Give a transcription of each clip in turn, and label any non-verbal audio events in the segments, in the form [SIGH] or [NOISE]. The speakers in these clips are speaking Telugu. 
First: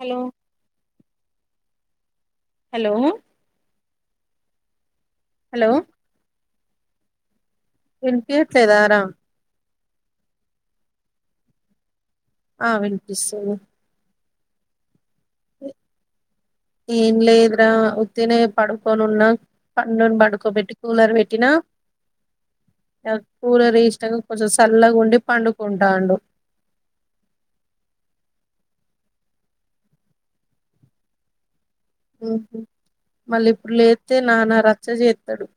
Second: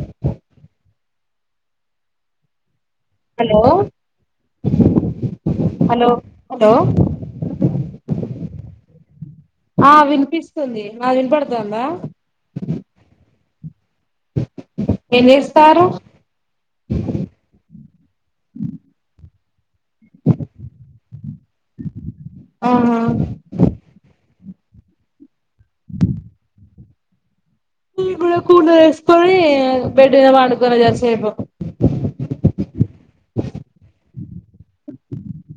hello hello hello hello hello ఇనిపిఎట్లేదా రా ఆ వినిపిస్తుంది నా వినపడ్తాంద ఆ వినిపిస్తుంది ఏం చేస్తారు ఇన్లేదరా ఉత్తిన పడుకోనున్న పండుని పడుకోబెట్టి కూలర్ పెట్టినా ఆహా కూలర్ వేష్ట కొంచెం చల్లగాండి పండుకుంటాడు [UNINTELLIGIBLE] ఉ మళ్ళీ ఇప్పుడు లేస్తే నాన రచ్చ చేస్తాడు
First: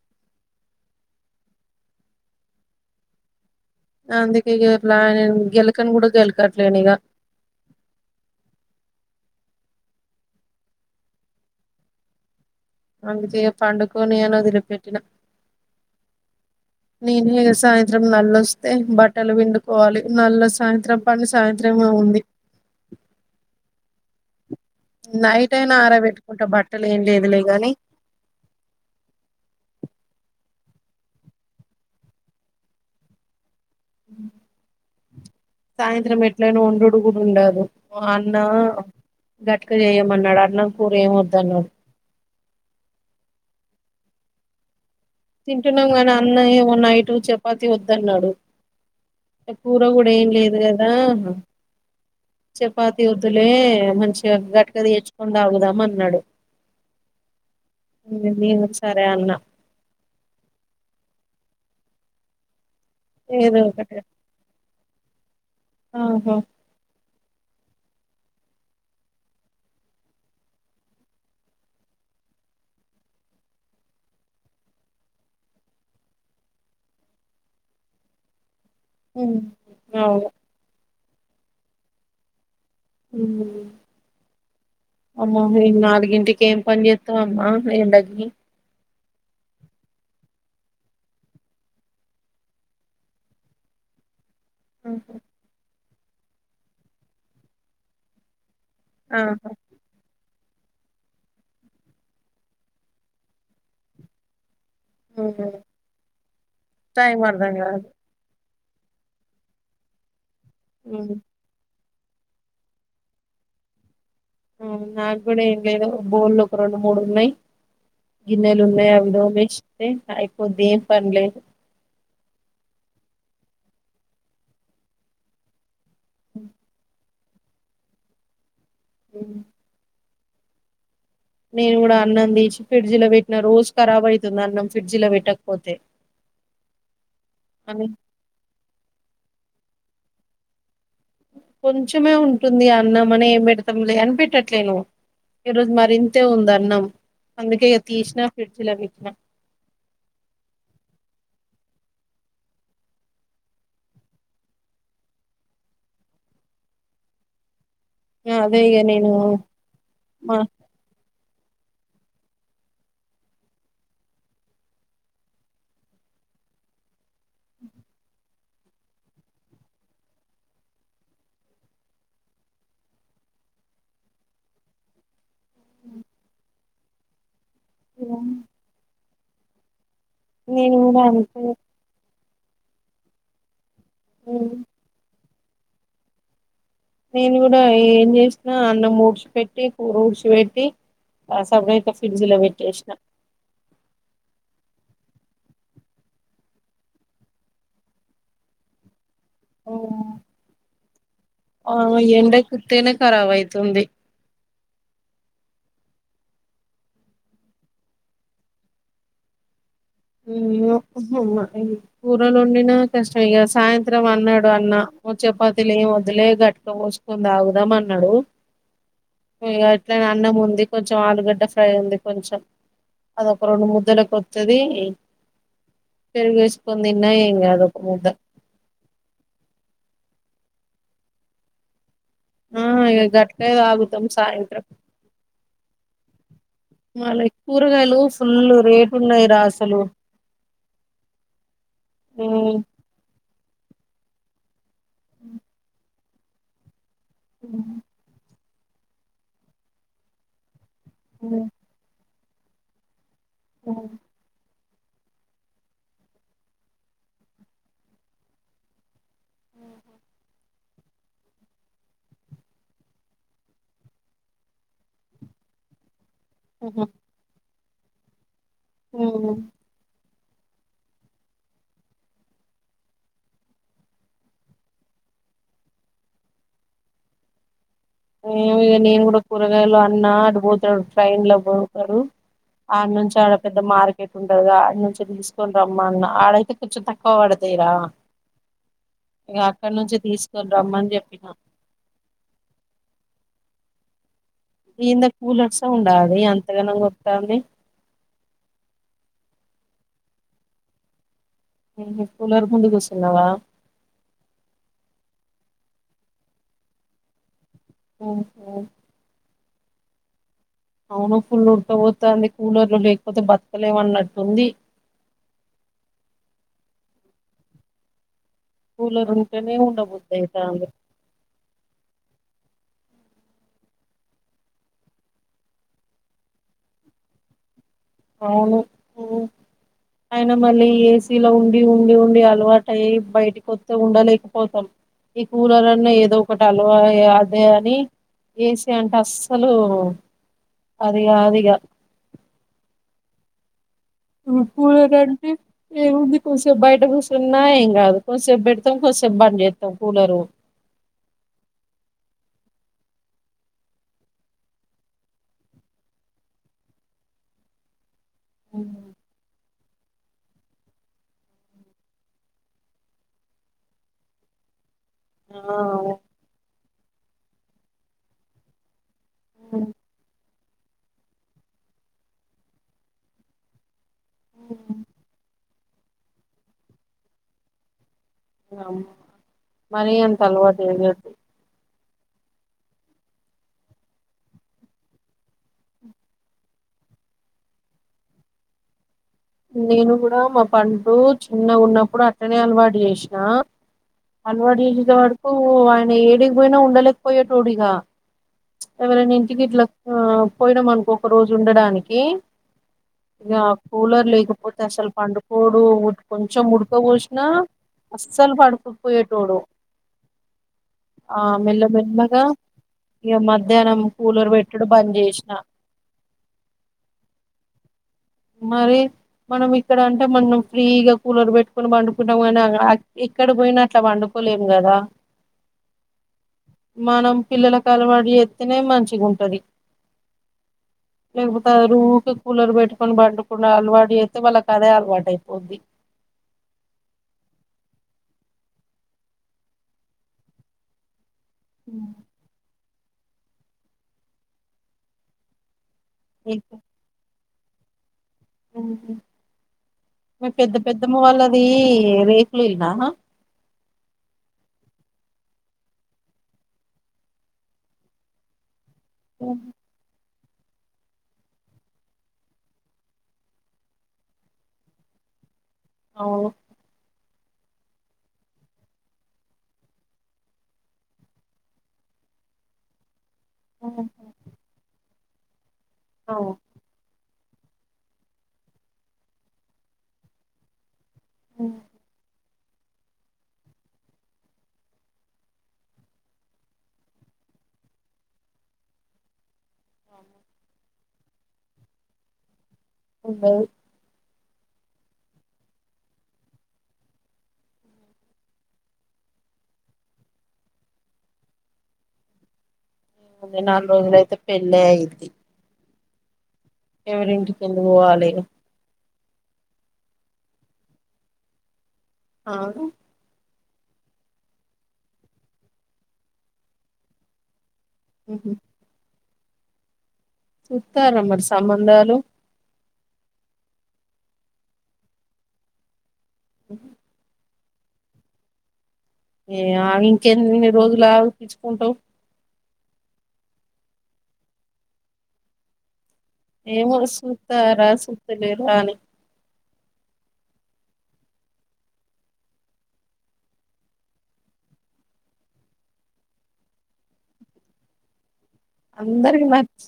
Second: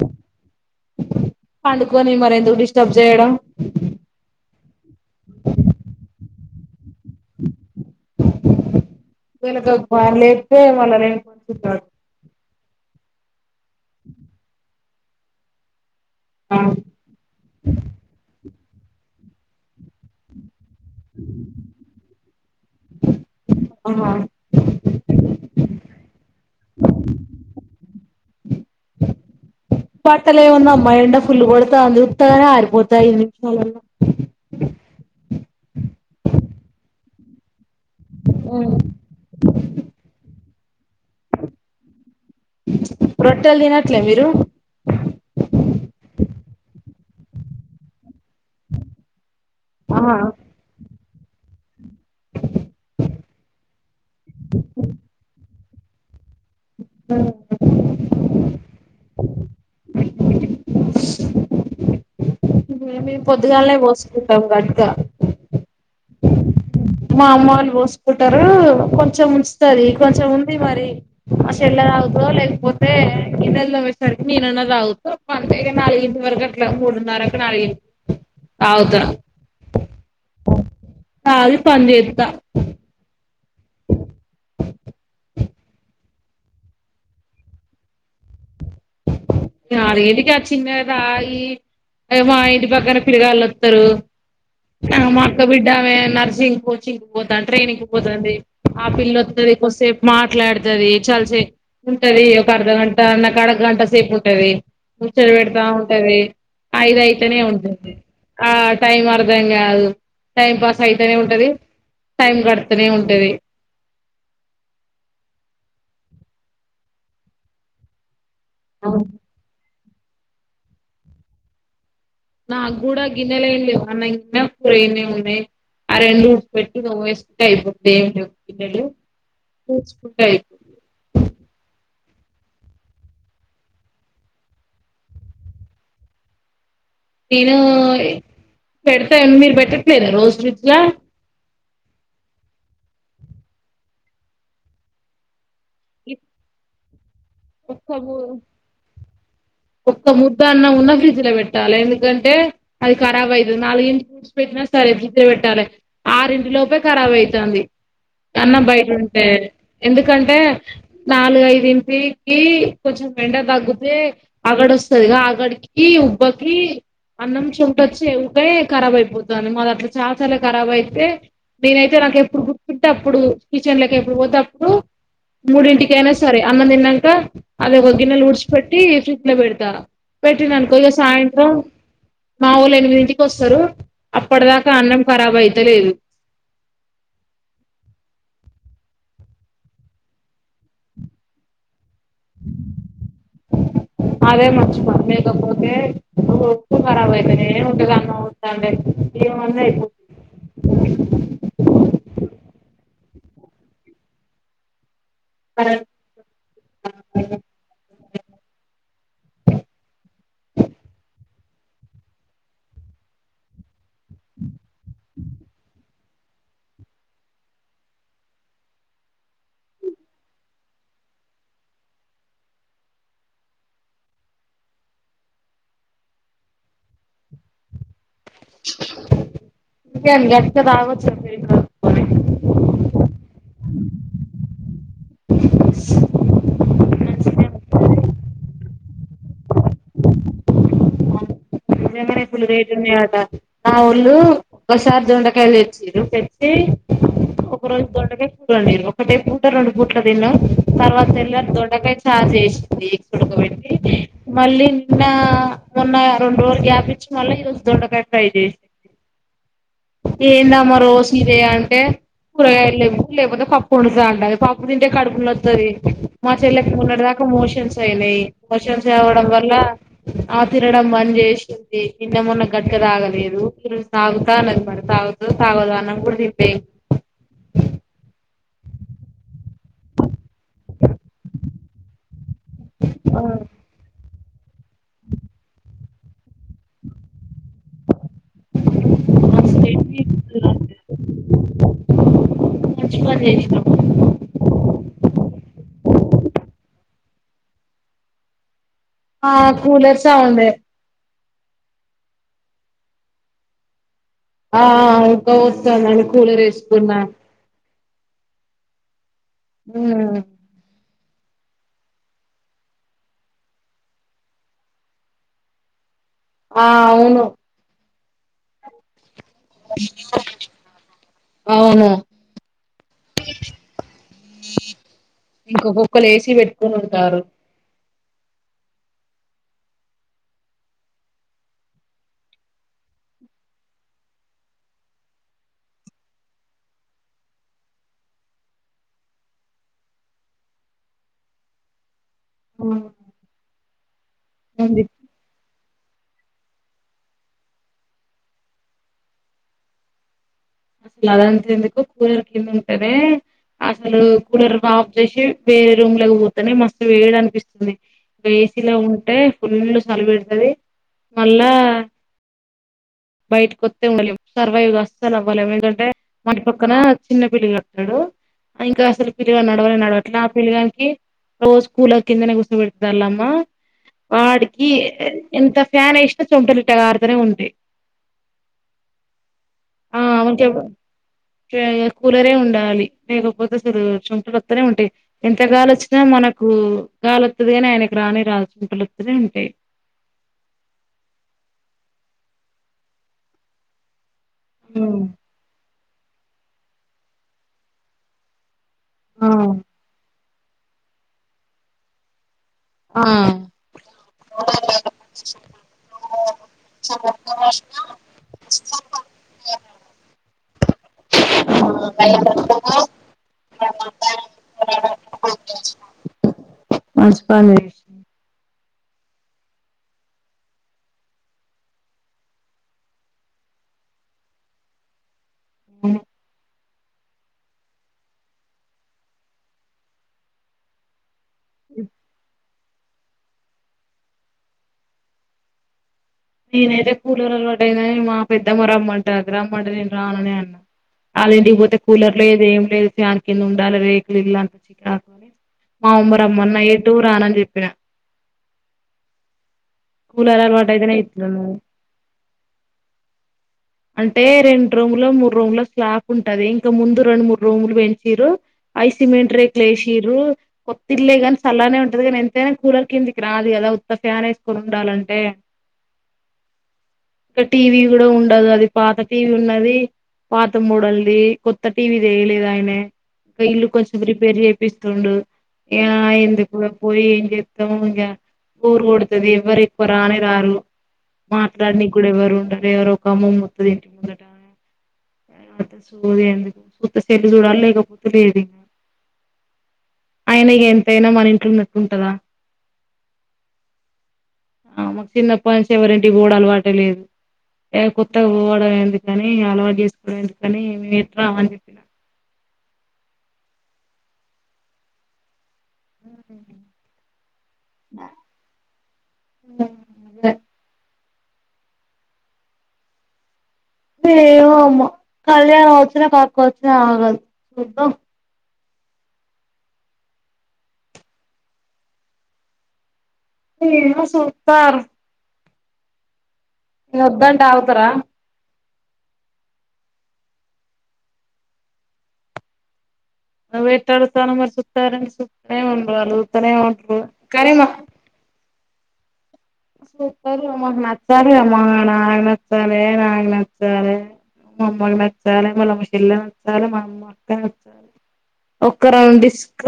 పండుకొని మరి ఎందుకు డిస్టర్బ్ చేయడం ఇక పలా గెలకని కూడా గెలకట్లేని ఇక కనుక బని లేస్తతే వాళ్ళ ర కొ అందుకే పండుగనియను వదిలి పెట్టిన నేను ఇక సాయంత్రం మల్లొస్తే బట్టలు వండుకోవాలి మల్లొస్త సాయంత్రం పని సాయంత్రమే ఉంది ఆహ నైట్ అయినా ఆరబెట్టుకుంటా బట్టలు ఏం లేదులే గాని బట్టలే ఏమన్నా అమ్మా ఎండా ఫుల్లు కొడతాంది ఉత్తగానే ఆరిపోతాయివి అ సాయంత్రం ఎట్లైనా [UNINTELLIGIBLE] కూడా ఉండదు అన్న గట్క చేయమన్నాడు అన్నం కూర ఏమి వద్ద అన్నాడు రొట్టల్ తనట్లే మీరు తింటున్నాం గాని అన్న ఏమో నైట్ చపాతి వద్దన్నాడు కూర కూడా ఆహా ఏం లేదు కదా చపాతి వద్దులే మంచిగా గటుక తెచ్చుకుందాం రమ్మన్నాడు నేను సరే అన్న మేము ఏదో పొద్దుగాళ్నే ఒకటి పోసుకుంటాం గట్గా ఆహా మా అమ్మ వాళ్ళు పోసుకుంటారు కొంచెం ఉంచుతది కొంచెం ఉంది మరి అస ఎలా లేకపోతే ఇ నెల నమ్మేసరికి నేనన్నా తాగుతా నాలుగింటి వరకు అట్లా మూడు న్నరకు నాల హుమ్ అవును తాగి పని చెత్తా ఉమ్ అమ్మ నాలుగింటికి ఏం పని చేత్తవమ్మా ఎండకి అ ఇంటికి చిన్నగ తాగి మా ఇంటి పక్కన పిల్లగాళ్ళు వత్తరు మా అక్క బిడ్డమే నర్సింగ్ కోచింగ్ పోతాను ట్రైనింగ్ పోతుంది ఆపిల్ల ఆహా వస్తె కొంతసేపు మారు మాట్లాడుతుది చాలా సేపు ఉంటది ఒక అర్ధగంట నాకు అరధగంట సేపు ఉంటది ముచ్చట్లు పెడతా ఉంటది ఐద టైం అయితేనే అర్థం ఉంటుంది కాదు ఆ టైం అర్థంగాదు టైం పాస్ అయితేనే ఉంటది టైం కడుతూనే ఉంటది నాకు కూడా ఏం లేదు బోల్లు ఒక రెండు మూడు ఉన్నాయి గిన్నెలు ఉన్నాయి అవిదోమ ఎస్తే అయిపోద్ది ఏం పనిలేదు నా గూడా గిన్నెల ఏం లేవు [UNINTELLIGIBLE] పూరనే ఉ ఆ రెండు పెట్టి వేసుకుంటే అయిపొద్ది ఏం లేవు గిన్నెలు [UNINTELLIGIBLE] నేను కూడా అన్నం తీసి ఫ్రిడ్జి లో పెట్టిన రోజు ఖరాబ్ అవుతుంది అన్నం ఫ్రిడ్జి లో పెట్టకపోతే నేను అని పెడతా మీరు పెట్టట్లేదు రోజు ప్రిజ్ ల కొంచమే ఉంటుంది అన్నం అని ఏం పెడతాం లే అని పెట్టట్లేను ఈ రోజు మరి ఇంతే ఉంది అన్నం అందుకే ఇగ తీసిన ఎకోలేదు ఫ్రిడ్జ్ లో పెట్టిన ఒక్క ముద్ద అన్నం ఉన్న ప్రిజ్ లో పెట్ట పెట్టాలి ఎందుకంటే అది ఖర్బ్ అయితది నాలుగింటి వూడిసిపెట్టిన సరే ఫ్రిడ్జ్ లో పెట్టాలే ఆరు లోపే ఖరాబ్ అయితంది ఈ అదే అన్నం ఇగ బయట నేను ఉంటే ఎందుకంటే మా నాలుగుఐదు ఇంటి కి కొంచెం మెంట తగ్గితే ఆగడ్ వస్తాదిగా ఆగడికి, ఉబ్బకి అన్నం చమట వచ్చి ఉకే కరాబ్ అయిపోతాది మాది అట్లా చాలా సార్లు కరాబ్ అయితే నేనైతే నాకు ఎప్పుడు గుర్తుంటేప్పుడు కిచెన్ లకి ఎప్పుడు పోతే అప్పుడు మూడింటికి అయినా సరే అన్నం తిన్నాక అది ఒక గిన్నెలు ఉడ్చిపెట్టి ఫ్రిడ్జ్ లో పెడతా నేను పెట్టిననుకో ఇగా కూడా అంతే సాయంత్రం మా వాళ్లు ఎనిమిదింటికి వస్తారు అప్పటిదాకా అన్నం ఖరాబ్ అయితే లేదు నేను కూడా ఏం చేసిన అన్నం ఊడ్చిపెట్టి కూర ఊడ్చిపెట్టి ఆ సడతే ప్రిజ్ లో పెట్సిన అదే మర్చిపోను లేకపోతే [UNINTELLIGIBLE] కార్బ్ అయిత నే ఉంటాది ఉత్తగానే ఓ ఆ ఎండకు ఉత్తగానే కరాబ్ అయితుంది [UNINTELLIGIBLE] కూరలాడిన కష్టం ఇగా సాయంత్రం అన్నాడు అన్న చపాతలు ఏం వదులే గట్టుక పోసుకొని తాగుదాం అన్నాడు ఇగా అట్లానే అన్నం ఉంది కొంచెం ఆలుగడ్డ ఫ్రై ఉంది కొంచెం అదొక రెండు ముద్దలకొత్తది పెరుగు వేసుకుందిన్న ఏమ్ గాదు [UNINTELLIGIBLE] ఆ ఇ గట్లనే తాగుతం సాయంత్రం [INAUDIBLE] మళ్ళ కూరగాయలు ఫుల్ రేటు ఉన్నాయి రా అసలు నిజంగానే ఫుల్ ఉమ్ రేట్ ఉన్నాయట మా ఒళ్ళు ఒకసారి దొండకాయలు తెచ్చిరు తెతే ఒక ఉమ్ రోజు దొండకాయ్ కూరరాడిళ్ళు ఒకటే పూట రెండు పూట్ల తిన్నాం తర్వాత తెల్లరి దొండకాయ చారు చేసింది ఇప్పుడు [UNINTELLIGIBLE] మళ్ళీ నిన్న మొన్న రెండు రోజులు గ్యాప్ ఇచ్చి మళ్ళీ ఈ రోజు దొండకాయ ఫ్రై చేసింది ఏందామా రోజ ఇదే అంటే కూరగాయ లేవు లేకపోతే పప్పు ఆడుతా అంటది పప్పు తింటే కడుపునోతది మా చెల్లెకి మొన్నటి దాకా మోషన్స్ అయినాయి మోషన్స్ కావడం ఉమ్ వల్ల ఆమె తినడం బంజే సింది నిన్న మొన్న గట్గ తాగలేదు సాగుతా అన్నది మరి తాగుత తాగదు అన్నం కూడా తిన్ ఏమో ఇగ నేను కూడా కూరగాయలు అన్న అటు పోతాడు ట్రైన్ లో పోతాడు ఆడ నుంచి ఆడ పెద్ద మార్కెట్ కుంటది గా ఆడ నుంచి తీసుకొని రమ్మన్న ఆడైతే కొంచెం తక్కువ పడతయిరా ఇక అక్కడి నుంచి తీసుకొని రమ్మని చెప్పిన మంచి పని చేసినావ్ ఎందే కూలర్ సౌండ్ ఆ ఆది అంతగానం వత్తాంది ఆ కూలర్ సౌండే ఎందుకే కూలరు ముందుకుసున్నావా ఆ ఆ ఉడుకపోతాది అని కూలర్ ఏసుకున్న ఓహొ హ అవును ఫుల్ ఉడకబతుంది కూలర్లు లేకపోతే బతకలేమన్నట్టుంది ఆ అవును కూలర్ ఉంటేనే ఉండబుద్ధి అయిటంది అవును ఇంక్కొక్కరు ఏసీ పెట్టుకుని ఉంటారు అవును ఆయన మళ్ళీ ఏసీలో ఉండి ఉండి ఉండి అలవాటు అయ్య బయటికి వస్తే ఉండలేకపోతాం ఈ కూలర్ అన ఏదో ఒకటిలో అదే అని ఏసీ అంటే అస్సలు అదిగాదిగా ఆ కూలర్ అంటే ఏ ఉంది కొదిసేపు బయట కూసున్న ఏం కాదు కొదిసేపు పెడతాం కోసేపు బం చేస్తాం కూలరు అసలు అదంత ఎందుకు కూలర్ కింద ఉంటద అసలు కూలర్ ఆఫ్ చేసి వేరే రూమ్ లోకి పోతేనే మస్తు వేడీ అనిపిస్తుంది ఏసీ లో ఉంటే ఫుల్ సలి పెడుతుది మళ్ళా బయటకి వత్తే ఉండాలాం సర్వైవ్ అస్సలు అవ్వలేం ఆ ఎందుకంటే మన పక్క ఒకన చిన్న పిలగాడు ఉంట్టాడు ఇంకా అసలు పిలిగాని నడవని నడవట్లే ఆ పిలిగానికి రోజు కూలర్ కిందనే కుసబడతారలమ్మా వాడికి ఎంత ఫ్యాన్ వేసినా చెమటలు గారుతనే ఉంటే అ మరి అంత అలవాటు ఆ చేయొద్దు ఉండాలి లేకపోతే అసలు చెమటలు వత్తిని ఉంటాయి ఎంత వచ్చిన మన వత్తిది అని ఆయనకు రాని రాదు చెమటలు నేను కూడా మా పండు చిన్నగా ఉన్నప్పుడు అట్టనే అలవాటు చేసినా అలవాటు చేసిన వరకు ఆయన ఏడిగిపోయినా ఉండలేకపోయటోడిగా ఎవరైనా ఇంటికి ఇట్ల పోయినం అనుకో ఒక రోజు ఉండడానికి ఆ ఇక కూలర్ లేకపోతే అసలు పండుకోడు కొంచెం ఉడకపో నా అసలు పడుకోకపోయితోడు ఆ మేళ ఇక మధ్యాహ్నం కూలర్ పెట్టుడు బంద్ చేసిన మంచి పని చేసినవు మరి మనం ఇక్కడ అంటే మనం ఫ్రీగా కూలర్ పెట్టుకొని పండుకుంటాం కాని ఇక్కడ పోయినట్లా పండుకోలేం కదా అ మనం పిల్లలకు అలవాటు చేస్తనే మంచిగాంటది లేకపోతే ఊరికే కూలర్ పెట్టుకో కని పండుకుండా అలవాటు చేస్తే వాళ్ళకి అదే అలవాటు అయిపోది నేనైతే కూలర్ అలవాటు అయిన మా పెద్దమ్మ రమ్మంటాది రమ్మంటే నేను రానని అన్నా వాళ్ళ ఇంటికి పోతే కూలర్ లేదు ఏం లేదు ఫ్యాన్ కింద ఉండాలి రేకులు ఇల్లు అంత చికరాకని మా అమ్మమ్మ రామన్న ఎటూ రానని చెప్పిన అ మీ కూలర్ పెద్ద అలవాటు పెద్దమ్మ అయితేనే వాళ్ళది ఇట్లున్నది రేకులు ఇళ్ల అంటే రెండు రూముల మూడు రూముల స్లాప్ ఉంటది ఇంకా ముందు రెండు మూడు రూములు పెంచరు అయి సిమెంట్ అవును రేకులు ఎస్సీరూ కొత్త ఇల్లు కానీ సళ్ళగనే ఉంటుది కానీ ఎంతనా కూలర్ కిందికిరాదూ కదా ఉత్త ఫ్యాన్స్త ఉండాలంటే అవును ఇంకా టీవీ కూడా ఉండదు అది పాత టీవీ ఉన్నది పాత మూడల్ది కొత్త టీవీ తెయలేదు ఆయన ఇకా ఇల్లు కొంచెం రిపేర్ చేపిస్తుండు ఎందుకు పోయి ఎతము ఇ ఊరు కొతుది ఎవరు ఎకువ రాణ రాారు మాట్లాడిని కూడా ఎవరు ఉండరు ఎవరు ఒక అమ్మ ముత్తది ఇంటి ముందట ఏ అ సూది ఎందుకు సూత చెల్ చూడాల లేకపోతులేద ఆయన ఎంతైనా మాన ఇంంటిలో నట్టుంటందా అవు ఆ మా కి చిన్నప్ప నుస్ ఎవరంటి గోడలు వాటలేదు ఎకొత్తగా పోవడం ఎందుకని అలవాటు చేసుకోవడం ఎందుకని మేముమిత్త అని నాలుగు రోజులయితే పెళ్ళి అయిది ఉ ఎందుకు పోవాలి ఉ అద అవు ఏమమ్ కళ్యాణం వచ్చినా పక్క వచ్చినా ఆగదు చూద్దాం ఉహ చుతార మరి సబంధాలు ఏ సూతారు నువద్దంటె అవుతార ఏ ఆ ఇంకెన్నిన్ని రోజులా పిచ్చుకుంటావు ఎట్ తడు స్థాన మ సతార వ శు అడుగుత నె ఏమో వుంటారుక చూస్తారా రీమా చూస్తలేరా అని ారు అమ్మక్ నచ్చాలి మ నాయనక్ నచ్చాలే నా క్ నచ్చాలే మా అమ్మకి నచ్చాలి మళ్ళమ చెల్ల నచ్చాలి మా అమ్మ అక్క నచ్చాలి ఒక్కర అందరికి నచ్చ డిస్క్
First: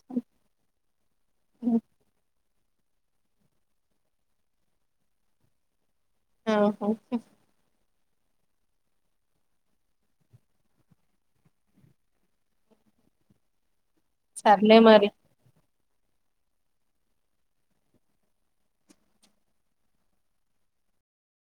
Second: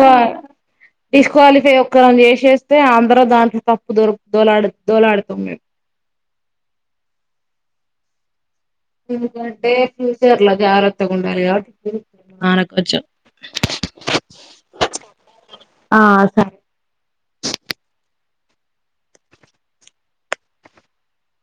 డిస్క్వాలిఫై ఒక్కర చేసే అతే అంద్ర దాంట్ తప్పు దొక దోలాడు దోలాడుతాం మే ఆహా స్ టు కంటె ఫ్యూచర్లో జాగ్రత్త ఉండాలిఆన కొచ్చం సర్లే మరి ఆ స అస